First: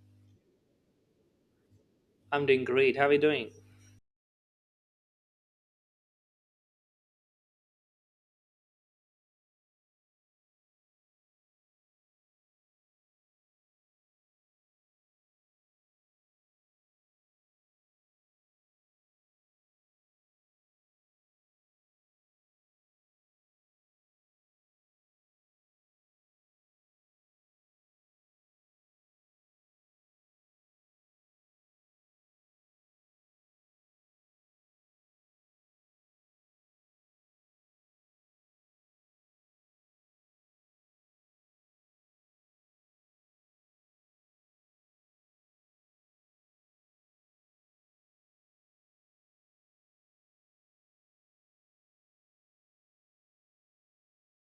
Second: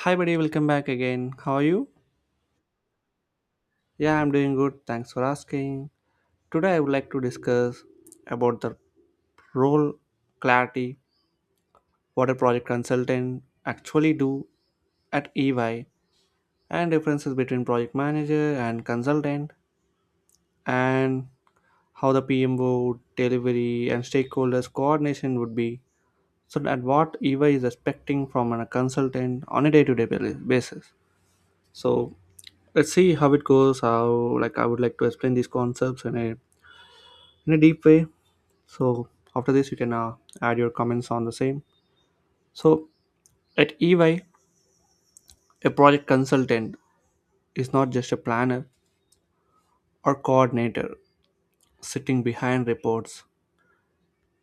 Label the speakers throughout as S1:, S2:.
S1: Hi, buddy, welcome back again. How are you?
S2: I'm doing great. How are you doing?
S1: Yeah, I'm doing good. Thanks for asking. Today, I would like to discuss about the role clarity, what a project consultant actually do at EY, and differences between project manager and consultant, and how the PMO, delivery, and stakeholders coordination would be. So that what EY is expecting from a consultant on a day-to-day basis. So let's see how it goes. How like i would like to explain these concepts in a deep way. So after this you can add your comments on the same. So at EY, a project consultant is not just a planner or coordinator sitting behind reports.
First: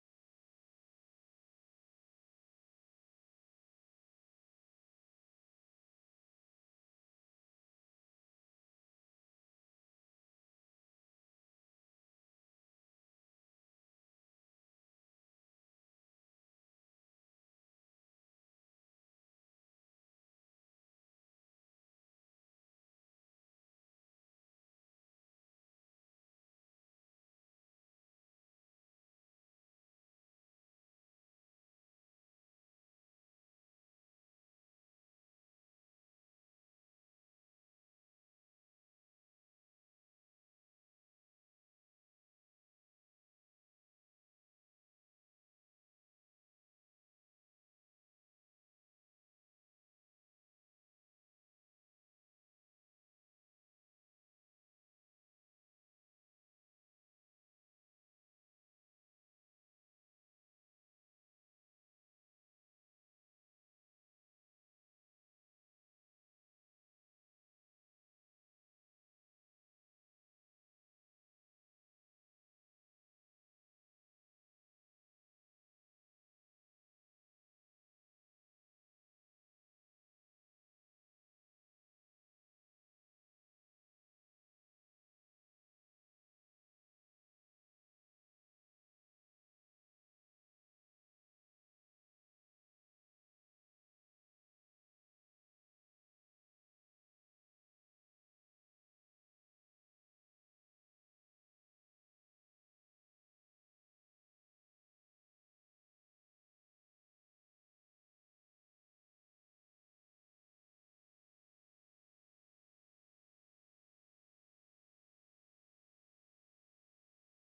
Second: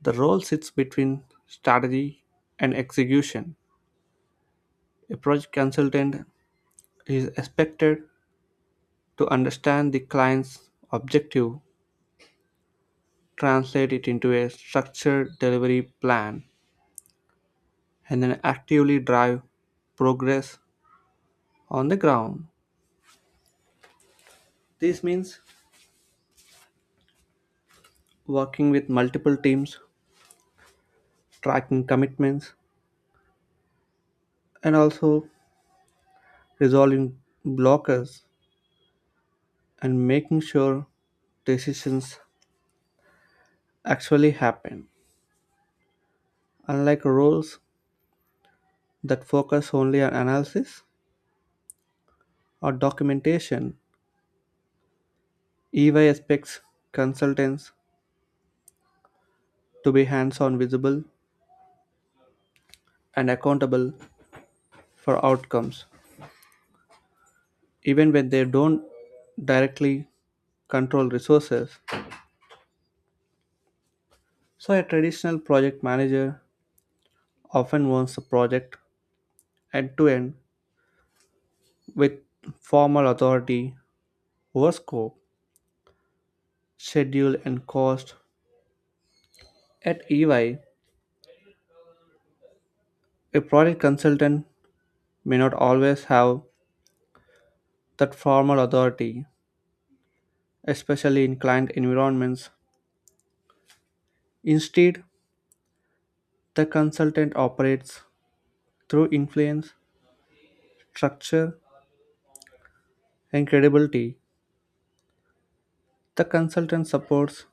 S1: The role sits between strategy and execution. A project consultant is expected to understand the client's objective, translate it into a structured delivery plan, and then actively drive progress on the ground. This means working with multiple teams, tracking commitments, and also resolving blockers, and making sure decisions actually happen. Unlike roles that focus only on analysis or documentation, EY expects consultants to be hands on, visible, and accountable for outcomes, even when they don't directly control resources. So, a traditional project manager often owns the project end to end with formal authority over scope, schedule, and cost. At EY, a project consultant may not always have that formal authority, especially in client environments. Instead, the consultant operates through influence, structure, and credibility. The consultant supports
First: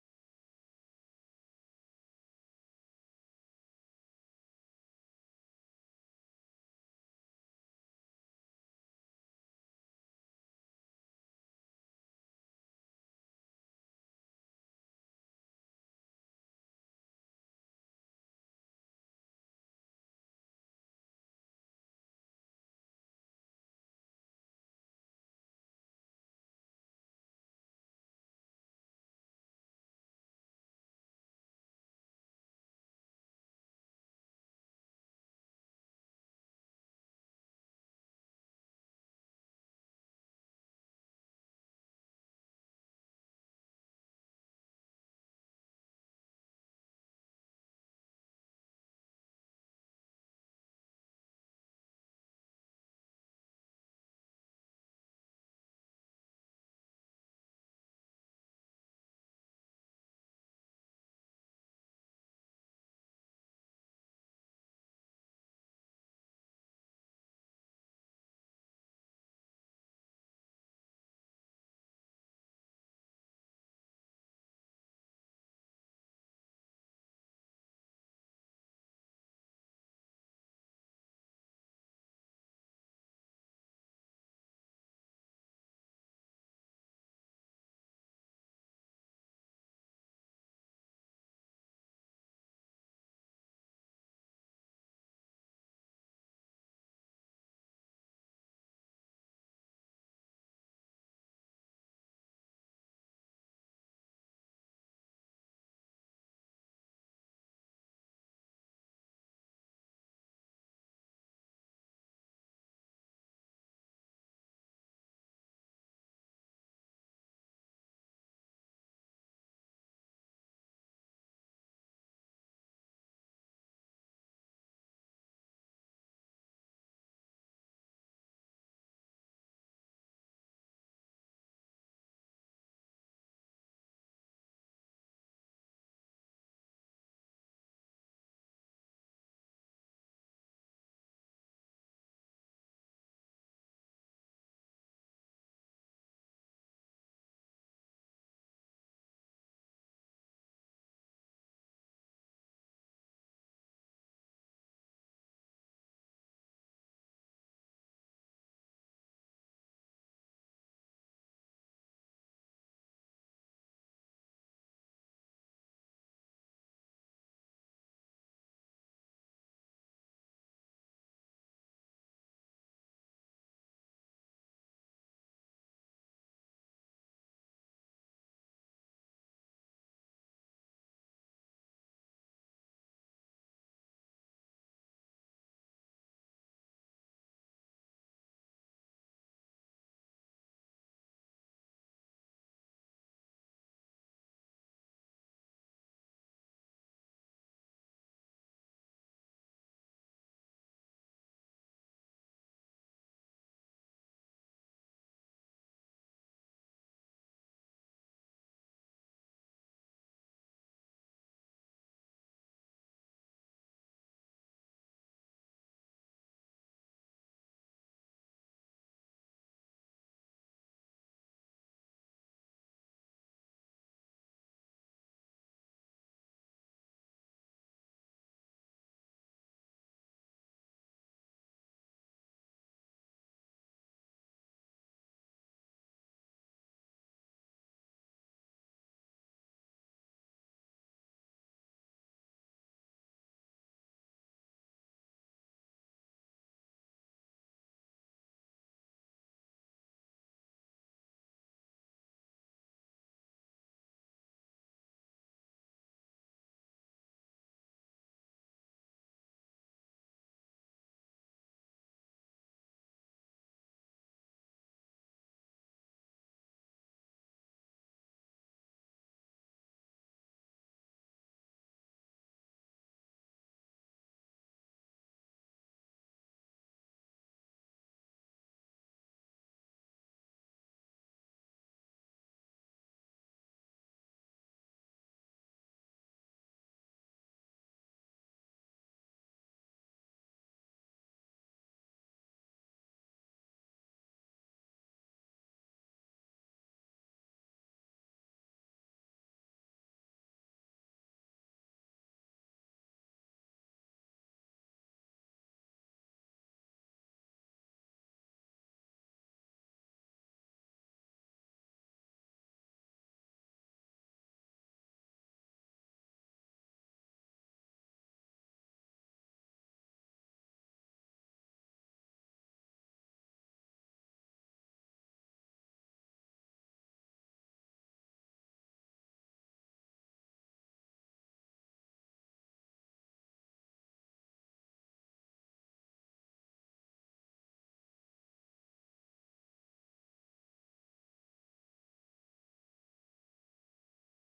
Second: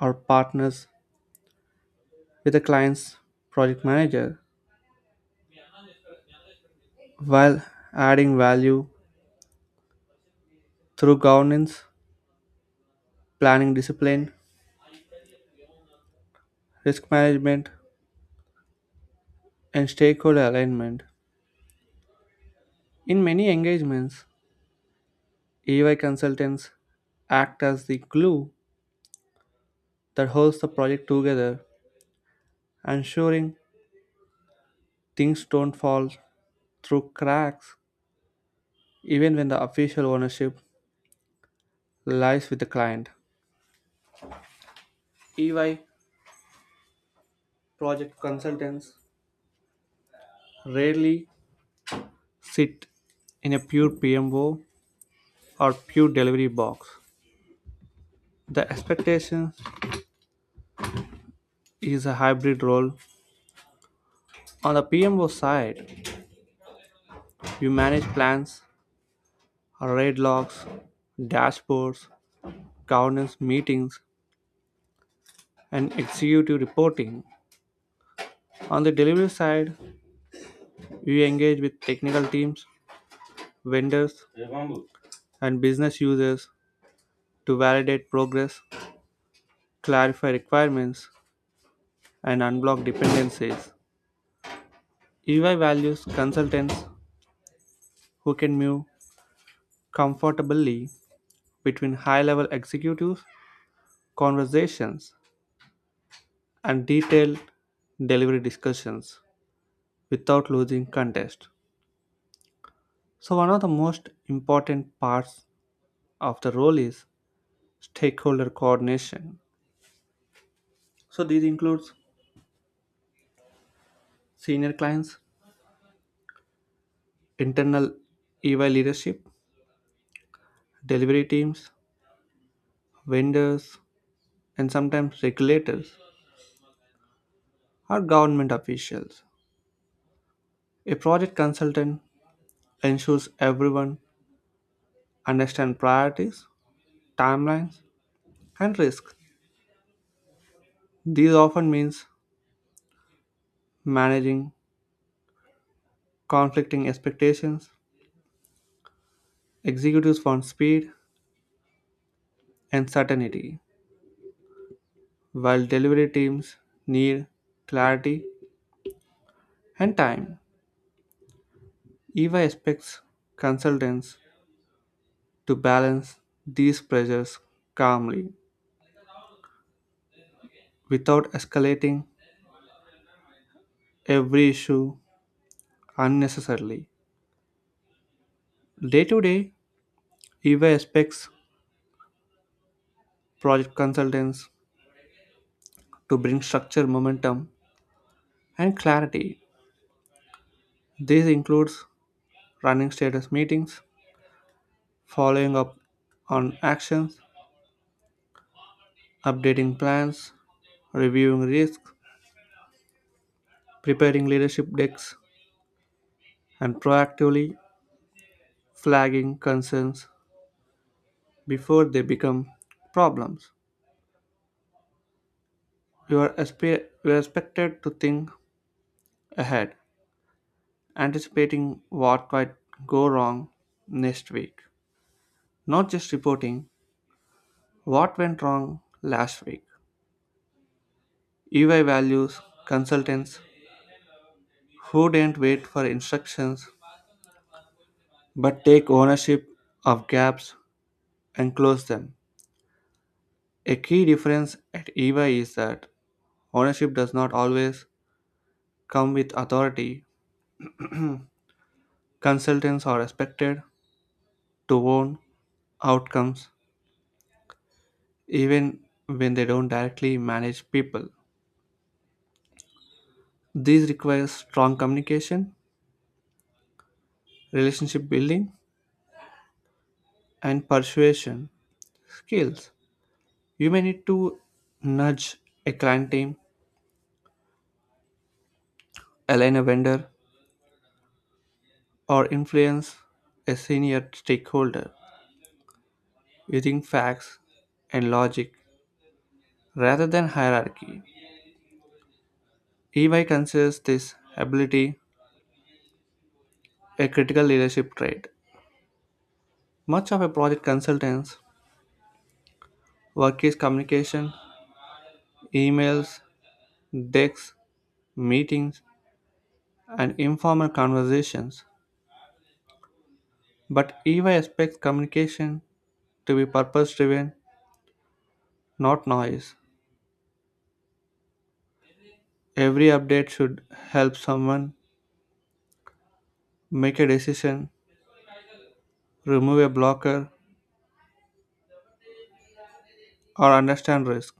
S1: our partners with the client's project manager while adding value through governance, planning discipline, risk management, and stakeholder alignment. In many engagements, EY consultants act as the glue that holds the project together, ensuring things don't fall through cracks even when the official ownership lies with the client. EY project consultants rarely sit in a pure PMO or pure delivery box. The expectation is a hybrid role. On the PMO side, you manage plans, raid logs, dashboards, governance meetings, and executive reporting. On the delivery side, you engage with technical teams, vendors, and business users to validate progress, clarify requirements, and unblock dependencies. EY values consultants who can move comfortably between high level executives, conversations and detailed delivery discussions without losing context. So, one of the most important parts of the role is stakeholder coordination. So, this includes senior clients, internal EY leadership, delivery teams, vendors, and sometimes regulators or government officials. A project consultant ensures everyone understands priorities, timelines, and risks. These often means managing conflicting expectations. Executives want speed and certainty, while delivery teams need clarity and time. EY expects consultants to balance these pressures calmly without escalating every issue unnecessarily. Day to day, EY expects project consultants to bring structure, momentum, and clarity. This includes running status meetings, following up on actions, updating plans, reviewing risks, preparing leadership decks, and proactively flagging concerns before they become problems. You are expected to think ahead, anticipating what might go wrong next week, not just reporting what went wrong last week. EY values consultants who didn't wait for instructions but take ownership of gaps and close them. A key difference at EY is that ownership does not always come with authority. Consultants are expected to own outcomes even when they don't directly manage people. This requires strong communication, relationship building, and persuasion skills. You may need to nudge a client team, align a vendor, or influence a senior stakeholder using facts and logic rather than hierarchy. EY considers this ability a critical leadership trait. Much of a project consultant's work is communication, emails, decks, meetings, and informal conversations. But EY expects communication to be purpose driven, not noise. Every update should help someone make a decision, remove a blocker, or understand risk.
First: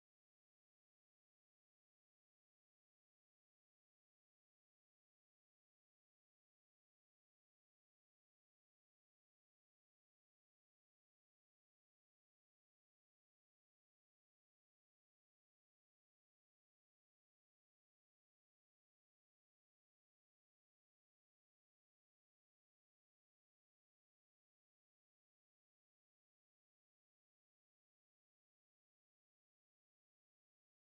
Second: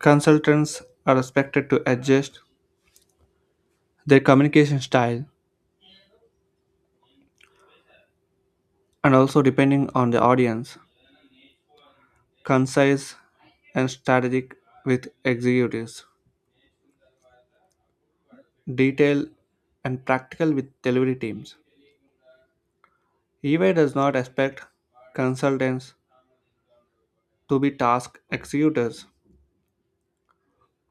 S1: Consultants are expected to adjust their communication style and also depending on the audience, concise and strategic with executives, detailed and practical with delivery teams. EY does not expect consultants to be task executors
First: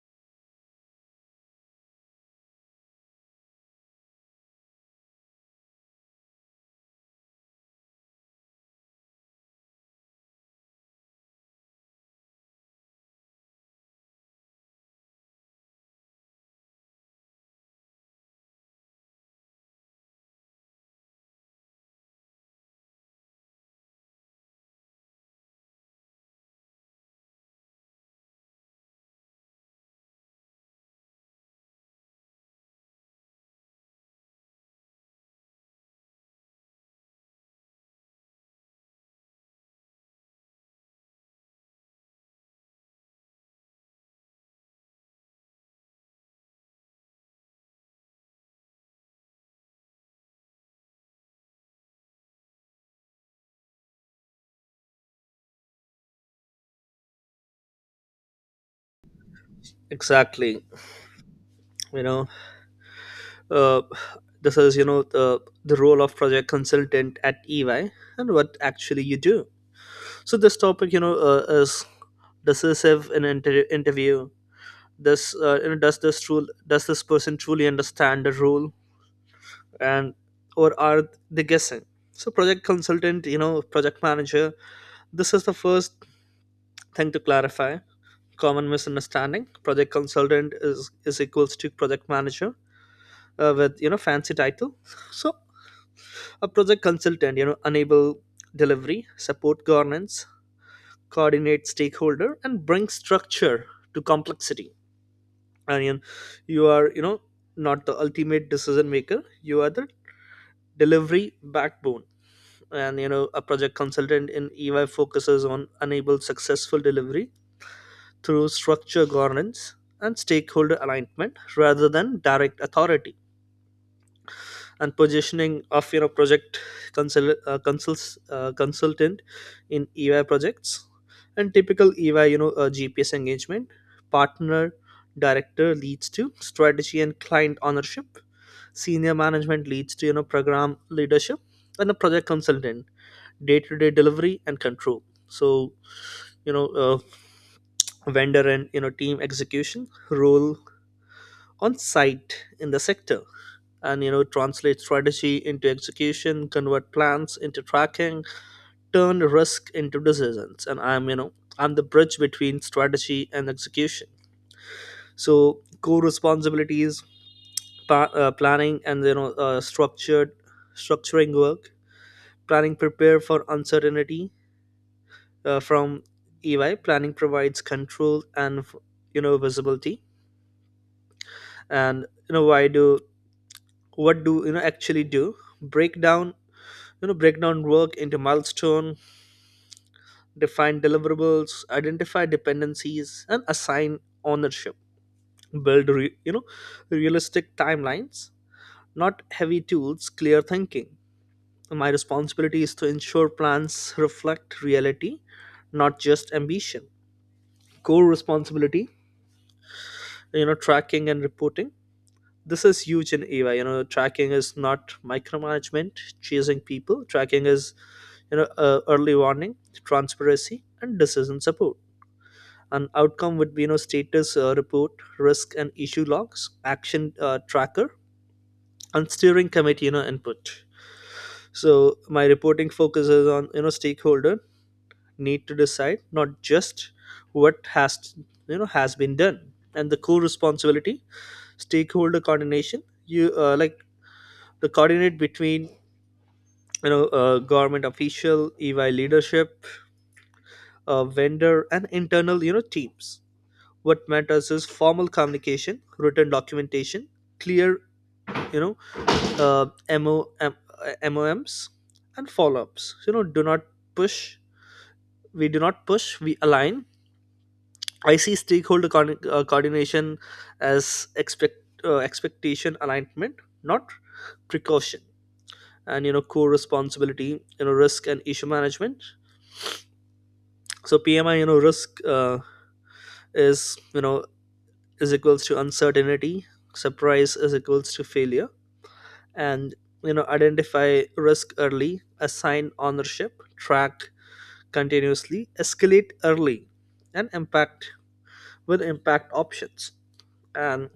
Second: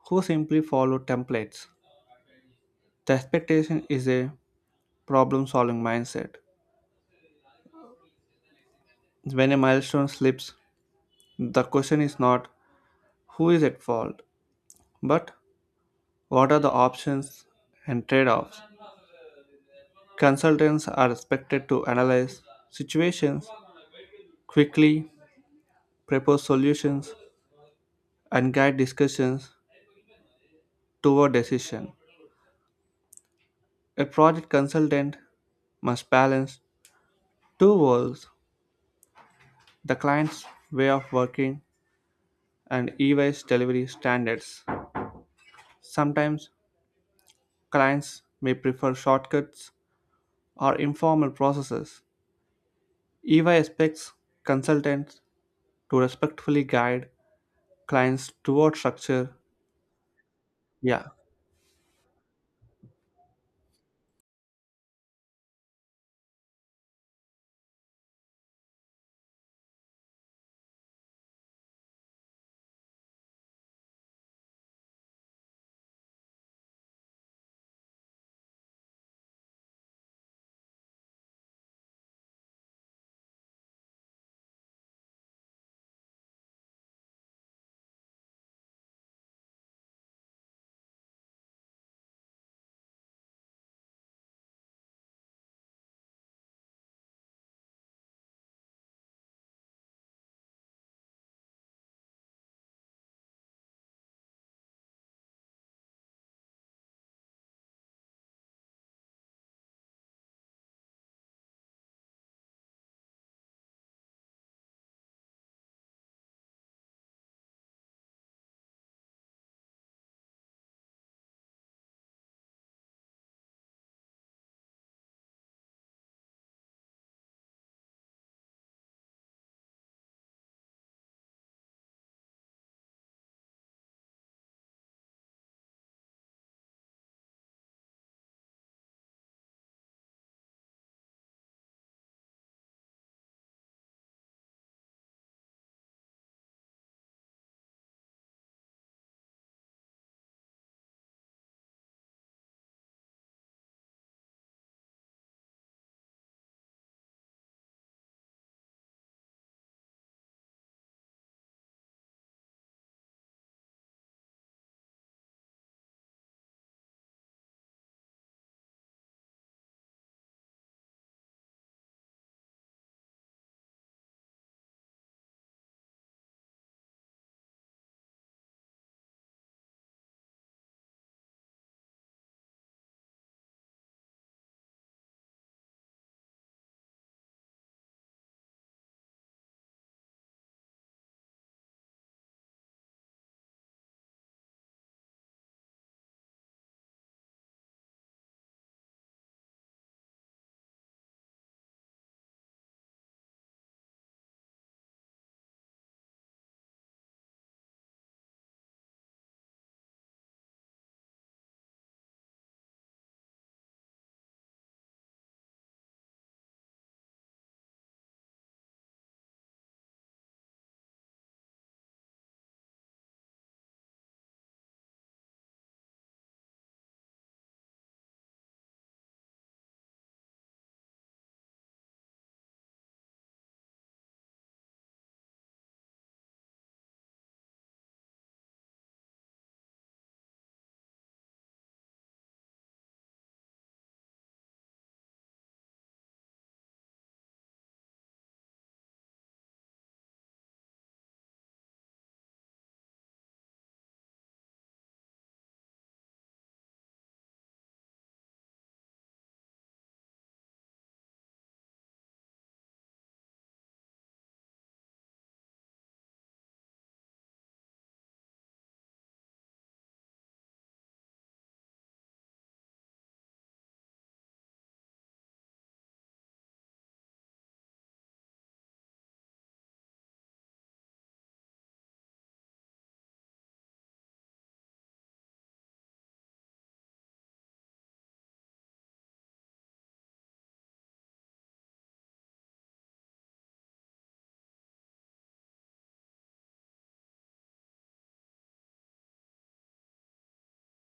S1: who simply follow templates. The expectation is a problem solving mindset. When a milestone slips, the question is not who is at fault, but what are the options and trade offs. Consultants are expected to analyze situations quickly, propose solutions, and guide discussions toward decision. A project consultant must balance two worlds, the client's way of working and EY's delivery standards. Sometimes clients may prefer shortcuts or informal processes. EY expects consultants to respectfully guide clients toward structure.
S2: Exactly.
S1: Yeah.
S2: You know, uh, this is the role of project consultant at EY and what actually you do. So this topic, is decisive in an interview. This you know does this true Does this person truly understand the role, and or are they guessing? So project consultant, project manager. This is the first thing to clarify. Common misunderstanding: project consultant is equals to project manager with fancy title. So a project consultant enable delivery, support governance, coordinate stakeholder, and bring structure to complexity. And you are not the ultimate decision maker, you are the delivery backbone. And a project consultant in EY focuses on enable successful delivery through structure, governance, and stakeholder alignment rather than direct authority. And positioning of consultant in EY projects. And typical EY GPS engagement: partner, director leads to strategy and client ownership; senior management leads to program leadership; and a project consultant, day-to-day delivery and control. So you know uh, vendor and team execution role on site in the sector. And translate strategy into execution, convert plans into tracking, turn risk into decisions. And I'm you know I'm the bridge between strategy and execution. So core responsibilities: planning and structured structuring work. Planning prepare for uncertainty. From EY, planning provides control and visibility. And you know why do what do you know actually do break down, break down work into milestone, define deliverables, identify dependencies, and assign ownership. Build realistic timelines, not heavy tools. Clear thinking. My responsibility is to ensure plans reflect reality, not just ambition. Core responsibility, tracking and reporting. This is huge in AI. Tracking is not micromanagement, chasing people. Tracking is, early warning, transparency, and decision support. An outcome would be status report, risk and issue logs, action tracker, and steering committee input. So my reporting focuses on stakeholder need to decide, not just what has you know has been done. And the core responsibility, stakeholder coordination. You uh, like the coordinate between government official, EY leadership, vendor, and internal teams. What matters is formal communication, written documentation, clear you know uh, MO, M, uh, moms and follow-ups. So, you know do not push We do not push, we align. I see coordination as expectation alignment, not precaution. And core responsibility, risk and issue management. So PMI, risk, is you know is equals to uncertainty, surprise is equals to failure. And identify risk early, assign ownership, track continuously, escalate early, and impact with impact options. And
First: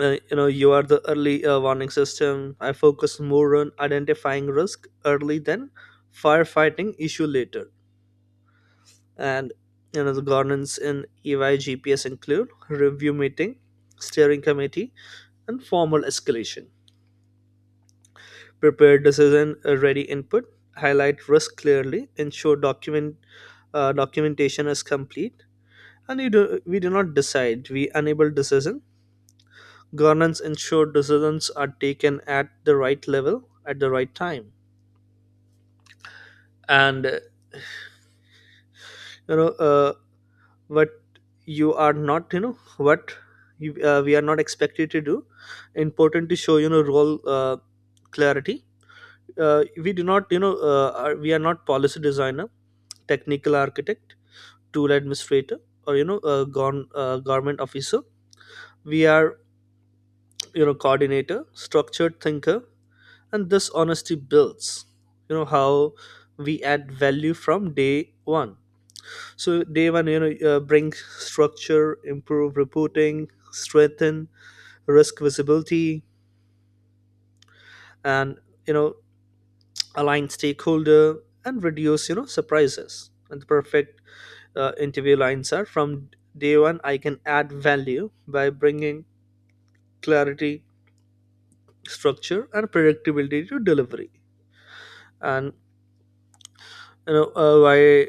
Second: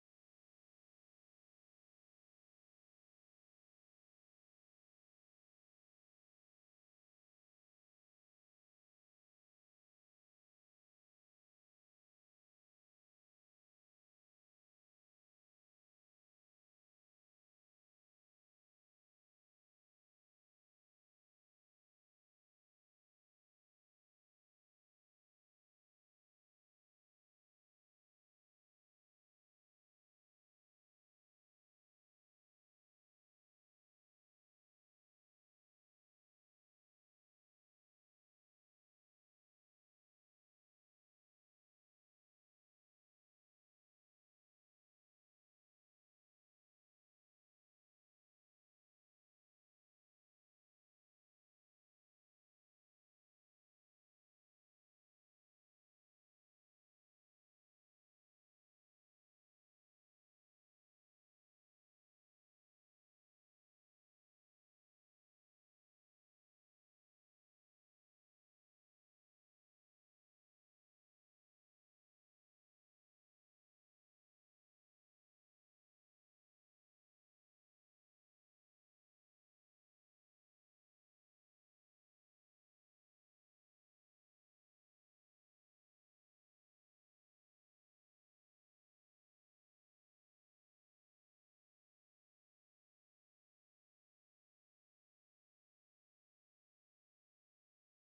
S2: you are the early warning system. I focus more on identifying risk early than firefighting issue later. And the governance in EY GPS include review meeting, steering committee, and formal escalation, prepare decision ready input, highlight risk clearly, ensure documentation is complete. We do not decide, we enable decision. Governance ensure decisions are taken at the right level at the right time. And you know uh, what you are not you know what you, we are not expected to do, important to show role clarity. We do not, we are not policy designer, technical architect, tool administrator, or a government officer. We are coordinator, structured thinker. And this honesty builds how we add value from day one. So day one, bring structure, improve reporting, strengthen risk visibility, and you know align stakeholder and reduce surprises. And the perfect interview lines are: from day one I can add value by bringing clarity, structure, and predictability to delivery. And you know uh, why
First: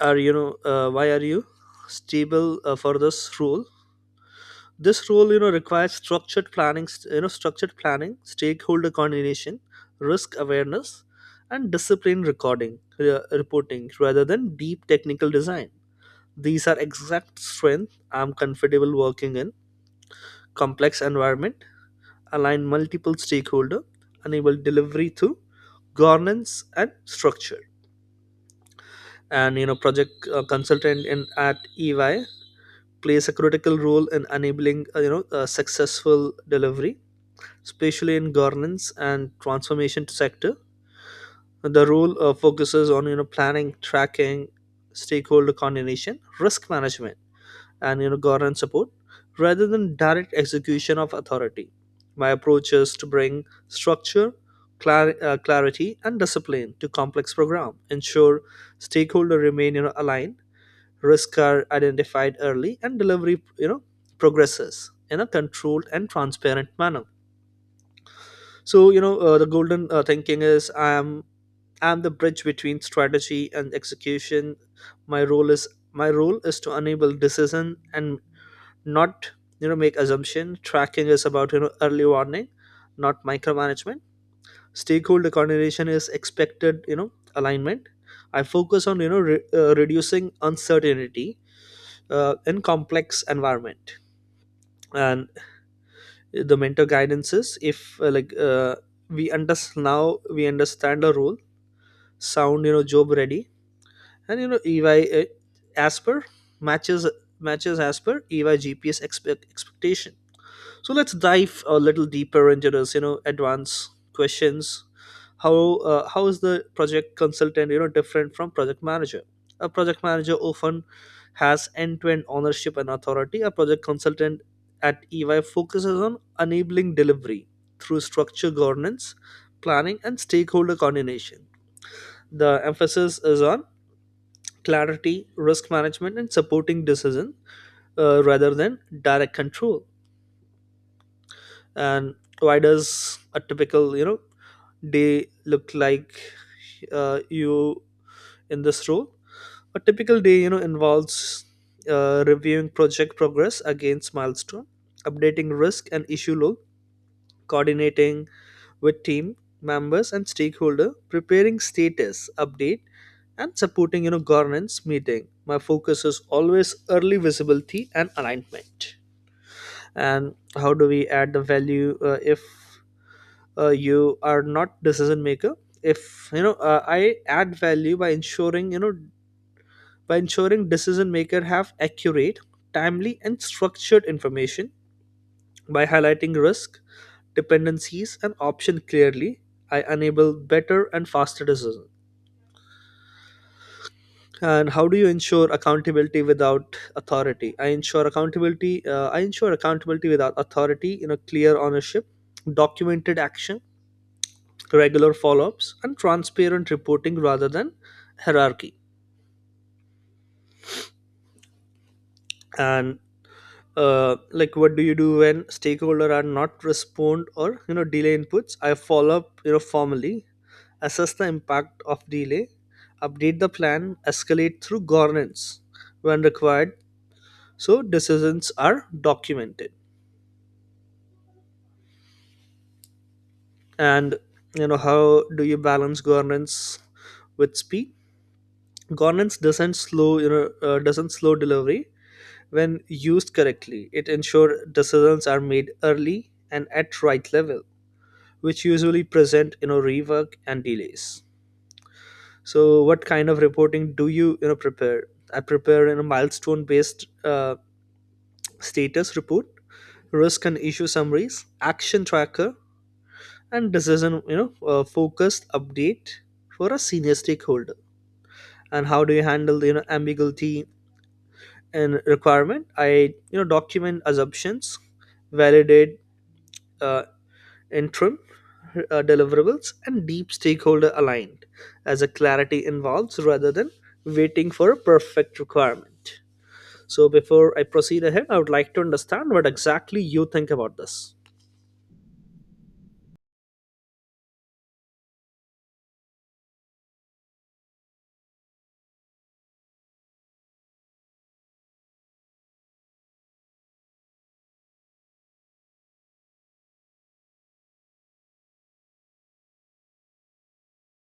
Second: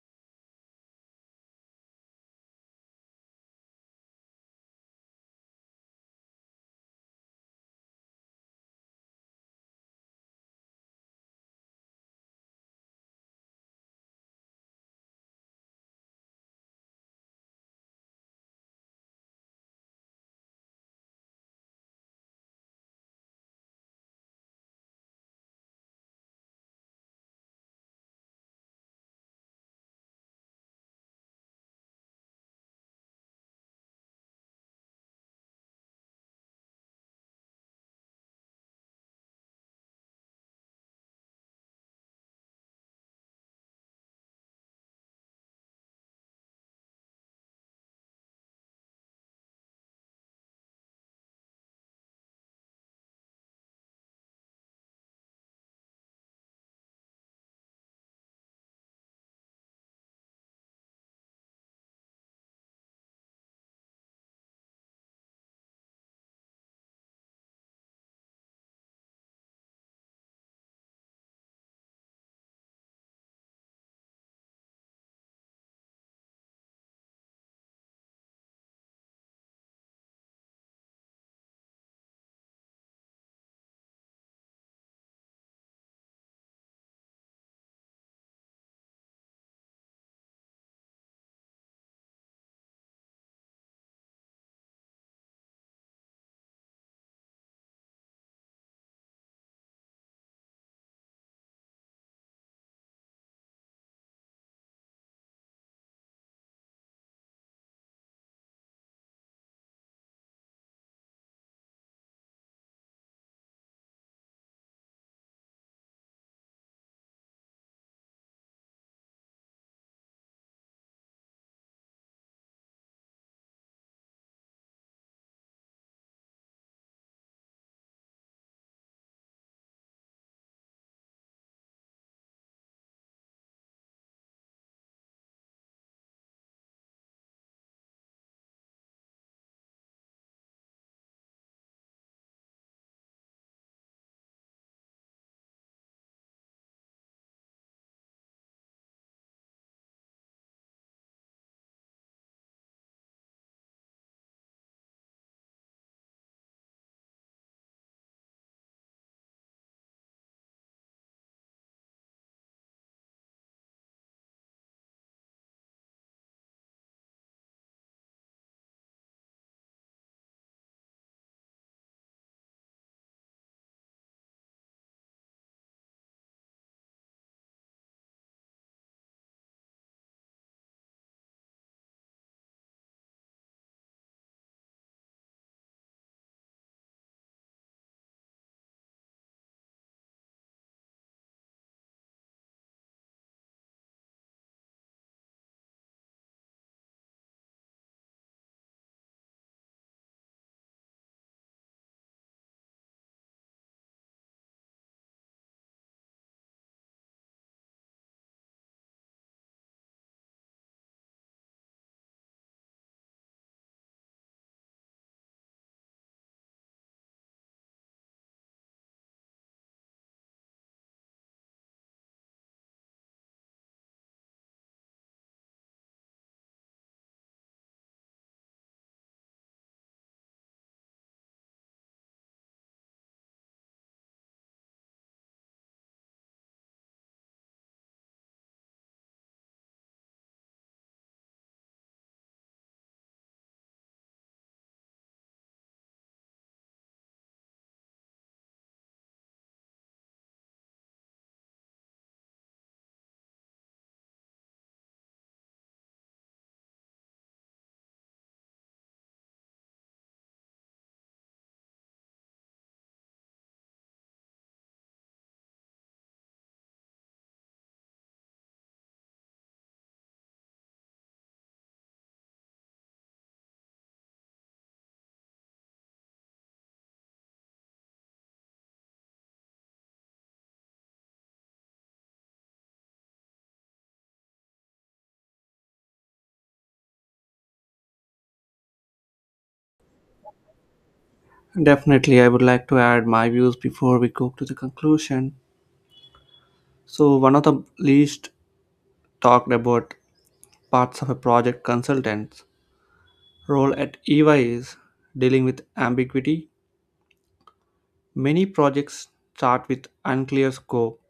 S2: why are you stable for this role? This role requires structured planning, stakeholder coordination, risk awareness, and discipline recording reporting rather than deep technical design. These are exact strength. I'm comfortable working in complex environment, align multiple stakeholder, enable delivery through governance and structure. And project consultant in at EY plays a critical role in enabling successful delivery, especially in governance and transformation sector. The role focuses on planning, tracking, stakeholder coordination, risk management, and governance support, rather than direct execution of authority. My approach is to bring structure, clarity, and discipline to complex program, ensure stakeholder remain aligned, risks are identified early, and delivery progresses in a controlled and transparent manner. So the golden thinking is: I'm the bridge between strategy and execution. my role is my role is to enable decision and not make assumption. Tracking is about early warning, not micromanagement. Stakeholder coordination is expected alignment. I focus on reducing uncertainty in complex environment. And the mentor guidance is: if like we understand now we understand the role, sound job ready, and EY asper matches matches as per EY GPS expectation. So let's dive a little deeper into this, advanced questions. How how is the project consultant, different from project manager? A project manager often has end-to-end ownership and authority. A project consultant at EY focuses on enabling delivery through structure, governance, planning, and stakeholder coordination. The emphasis is on clarity, risk management, and supporting decision, rather than direct control. And why does a typical day look like, you in this role? A typical day involves reviewing project progress against milestone, updating risk and issue log, coordinating with team members and stakeholder, preparing status update, and supporting governance meeting. My focus is always early visibility and alignment. And how do we add the value if you are not decision maker? If you know uh, i add value by ensuring you know by ensuring decision maker have accurate, timely, and structured information. By highlighting risk, dependencies, and option clearly, I enable better and faster decision. And how do you ensure accountability without authority? I ensure accountability without authority, clear ownership, documented action, regular follow ups, and transparent reporting rather than hierarchy. And what do you do when stakeholder are not respond or delay inputs? I follow up formally, assess the impact of delay, update the plan, escalate through governance when required, so decisions are documented. And how do you balance governance with speed? Governance doesn't slow you know doesn't slow delivery. When used correctly, it ensures decisions are made early and at right level, which usually present rework and delays. So what kind of reporting do you you know prepare? I prepare in a milestone based status report, risk and issue summaries, action tracker, and decision focused update for a senior stakeholder. And how do you handle the ambiguity and requirement? I document assumptions, validate uh, interim deliverables and deep stakeholder aligned as a clarity involves rather than waiting for a perfect requirement. So before I proceed ahead, I would like to understand what exactly you think about this.
S1: Definitely, I would like to add my views before we go to the conclusion. So, one of the least talked about parts of a project consultant's role at EY is dealing with ambiguity. Many projects start with unclear scope,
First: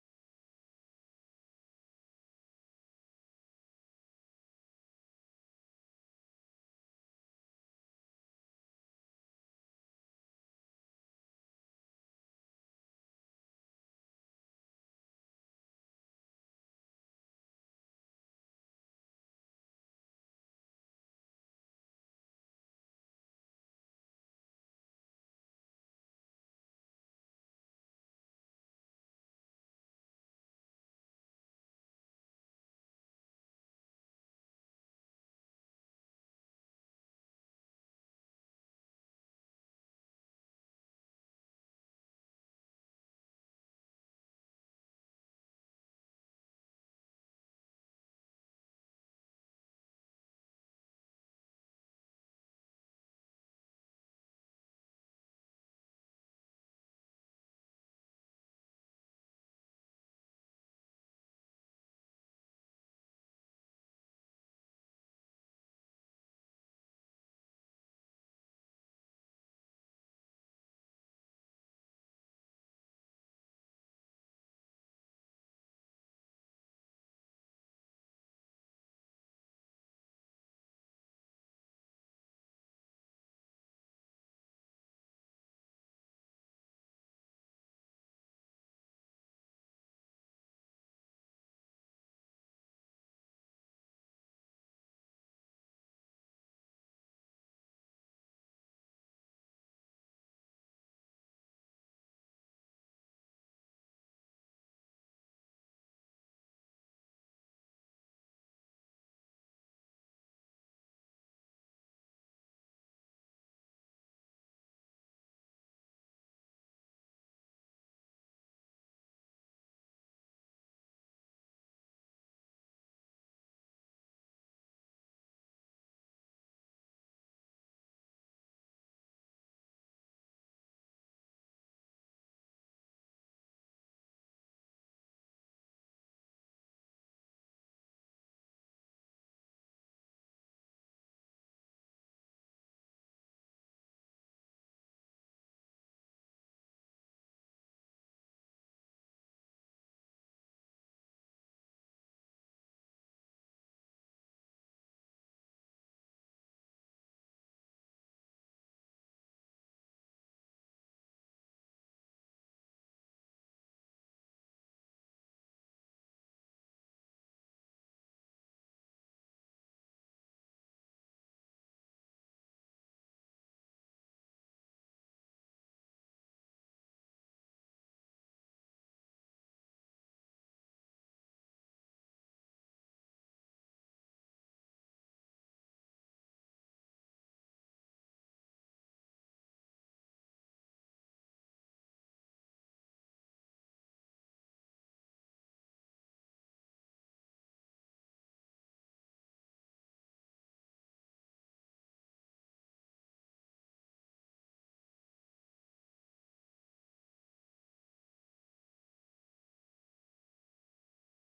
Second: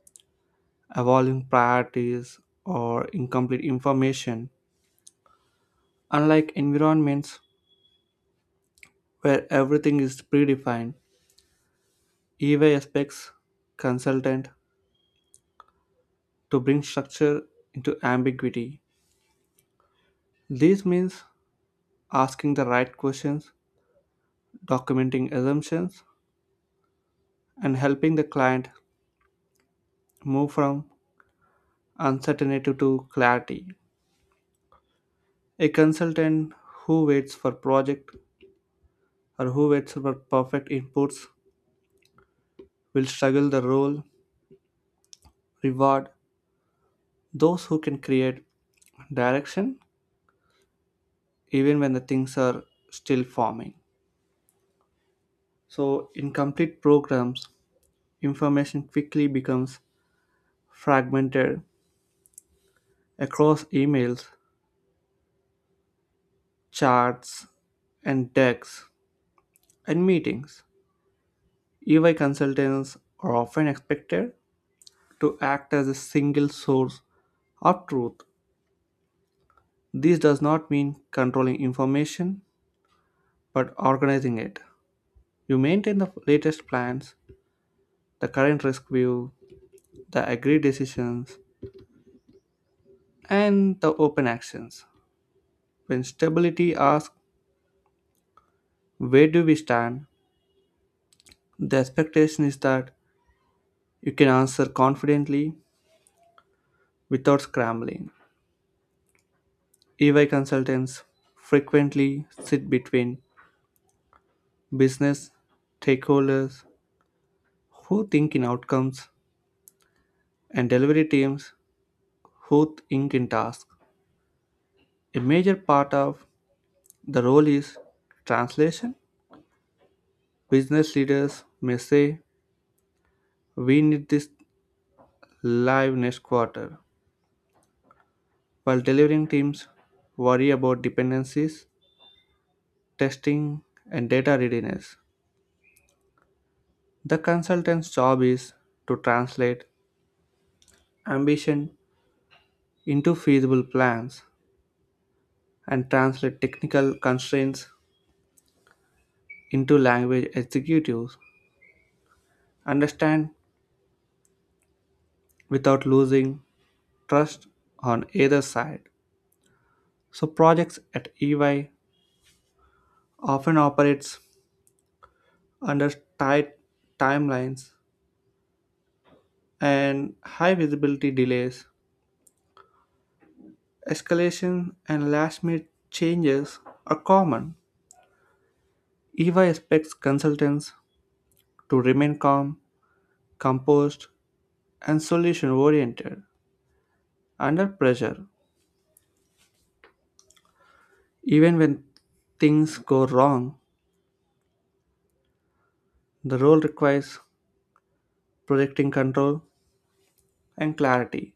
S1: evolving priorities, or incomplete information. Unlike environments where everything is predefined, EY expects consultant to bring structure into ambiguity. This means asking the right questions, documenting assumptions, and helping the client move from uncertainty to clarity. A consultant who waits for project who waits for perfect inputs will struggle the role, reward those who can create direction even when the things are still forming. So in complete programs, information quickly becomes fragmented across emails, charts, and decks. In meetings, EY consultants are often expected to act as a single source of truth. This does not mean controlling information, but organizing it. You maintain the latest plans, the current risk view, the agreed decisions, and the open actions. When stability asks, "Where do we stand?" the expectation is that you can answer confidently without scrambling. EY consultants frequently sit between business stakeholders who think in outcomes, and delivery teams who think in tasks. A major part of the role is translation. Business leaders may say, "We need this live next quarter," while delivering teams worry about dependencies, testing, and data readiness. The consultant's job is to translate ambition into feasible plans and translate technical constraints into language executives understand without losing trust on either side. So projects at EY often operates under tight timelines and high visibility delays. Escalation and last minute changes are common. EY expects consultants to remain calm, composed, and solution oriented under pressure. Even when things go wrong, the role requires projecting control, and clarity.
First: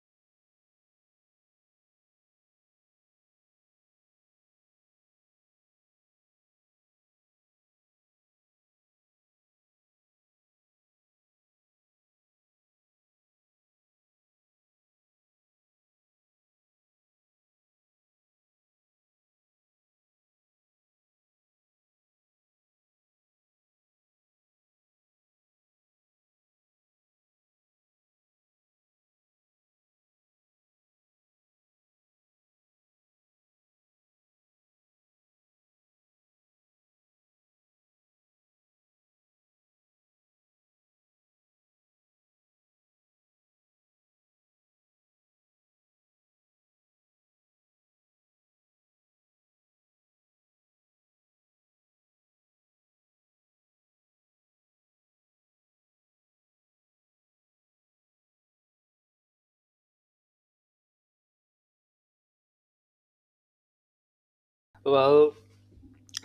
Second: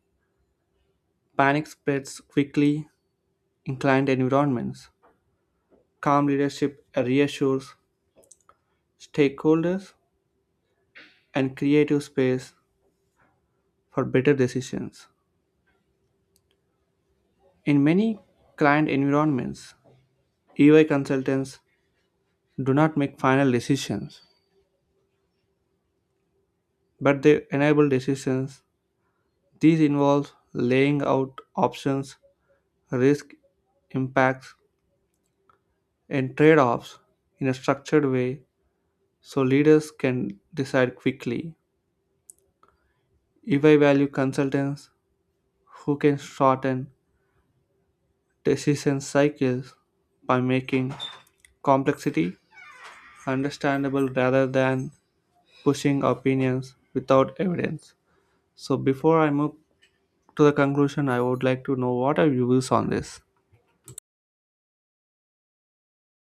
S1: Panic spreads quickly in client environments. Calm leadership reassures stakeholders and creative space for better decisions. In many client environments, EY consultants do not make final decisions, but they enable decisions. These involve laying out options, risk impacts, and trade offs in a structured way so leaders can decide quickly. If I value consultants who can shorten decision cycles by making complexity understandable rather than pushing opinions without evidence. So, before I move to the conclusion, I would like to know what are your views on this?
S2: Well,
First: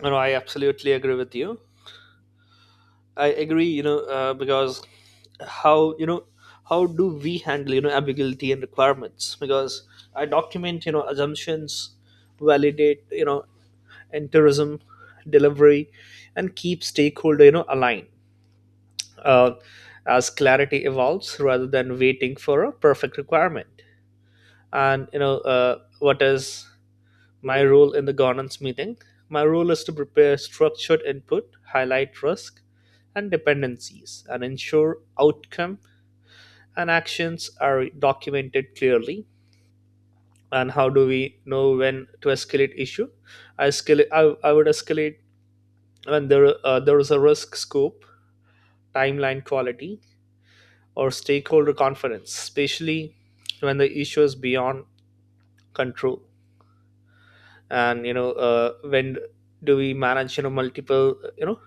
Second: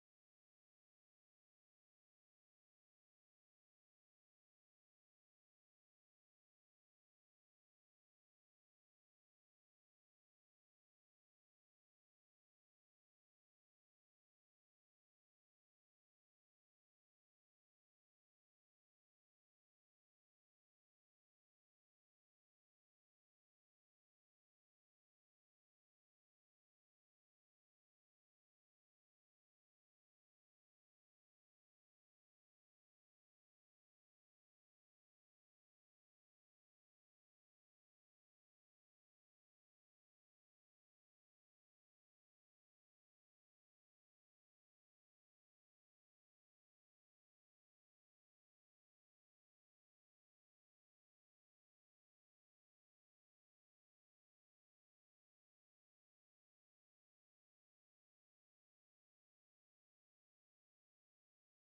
S2: I absolutely agree with you. I agree, because how you know how do we handle ambiguity and requirements? Because I document assumptions, validate and tourism delivery, and keep stakeholder aligned uh, as clarity evolves rather than waiting for a perfect requirement. And what is my role in the governance meeting? My role is to prepare structured input, highlight risk and dependencies, and ensure outcome and actions are documented clearly. And how do we know when to escalate issue? i escalate i, I would escalate when there there is a risk scope, timeline, quality, or stakeholder confidence, especially when the issue is beyond control. And when do we manage multiple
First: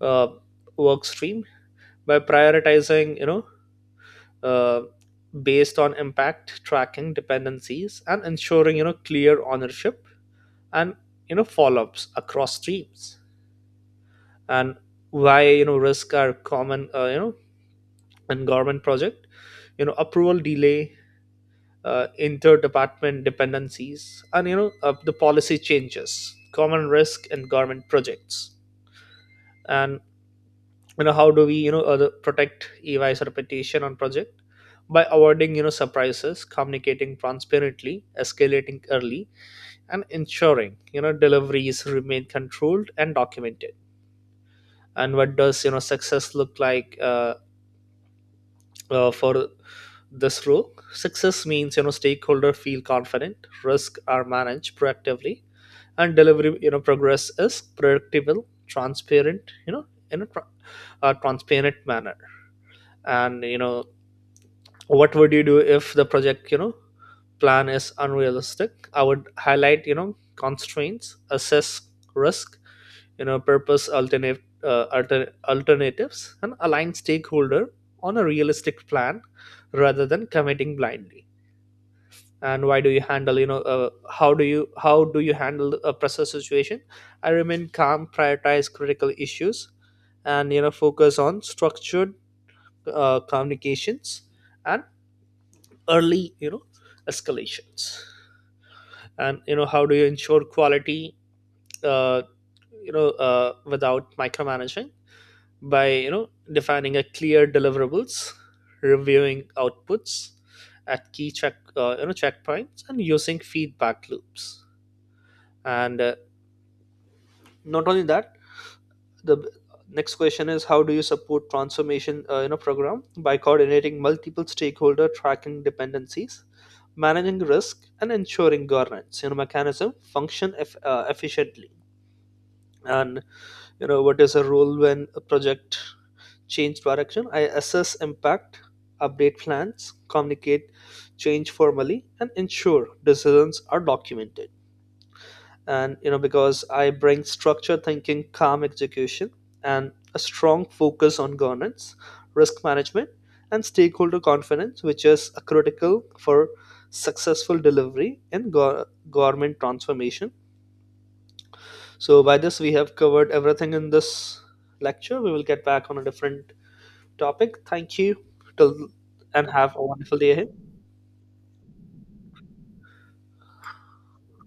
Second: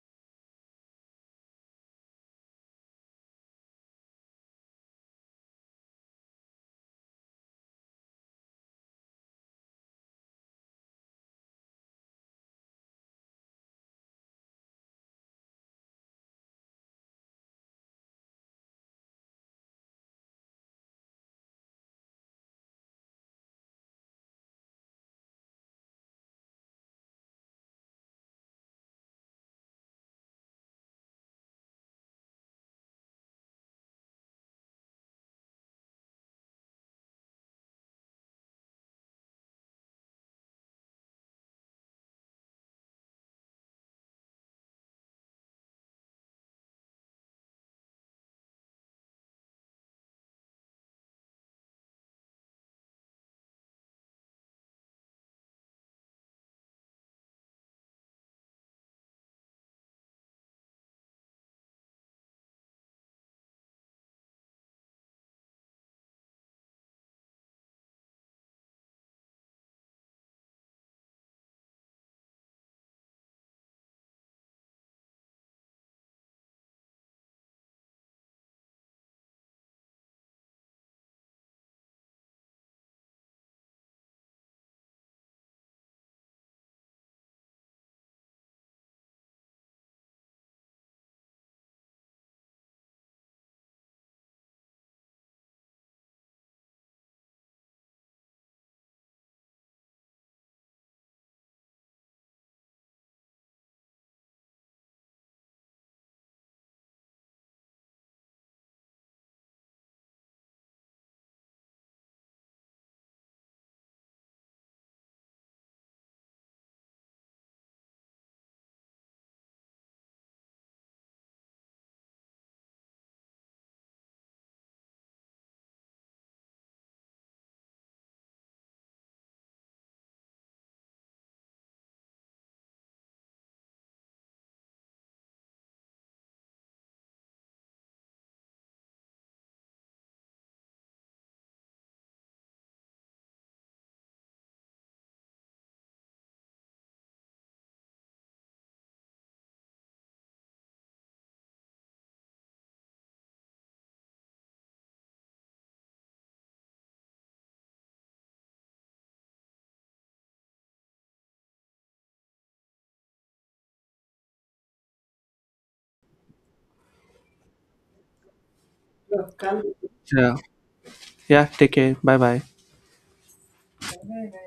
S2: uh, work stream? By prioritizing uh, based on impact, tracking dependencies, and ensuring clear ownership and follow-ups across streams. And why you know risk are common in government project, approval delay, interdepartment dependencies, and the policy changes, common risk and government projects. And how do we protect EY's reputation on project? By avoiding surprises, communicating transparently, escalating early, and ensuring deliveries remain controlled and documented. And what does success look like, for this role? Success means stakeholder feel confident, risk are managed proactively, and delivery progress is predictable, transparent, in a tra- transparent manner. And what would you do if the project plan is unrealistic? I would highlight constraints, assess risk, purpose alternatives, and align stakeholder on a realistic plan rather than committing blindly. And why do you handle you know how do you handle a pressure situation? I remain calm, prioritize critical issues, and focus on structured communications and early escalations. And how do you ensure quality, uh, without micromanaging? By defining a clear deliverables, reviewing outputs at key checkpoints, and using feedback loops. And not only that, the next question is: how do you support transformation in a program? By coordinating multiple stakeholder, tracking dependencies, managing risk, and ensuring governance mechanism function efficiently. And what is a role when a project change direction? I assess impact, update plans, communicate change formally, and ensure decisions are documented. And because I bring structured thinking, calm execution, and a strong focus on governance, risk management, and stakeholder confidence, which is a critical for successful delivery in government transformation. So by this we have covered everything in this lecture. We will get back on a different topic. Thank you till, and
S1: Yeah.
S2: have a wonderful day
S1: Yeah.
S2: ahead.
S1: Yeah, take care. Bye bye.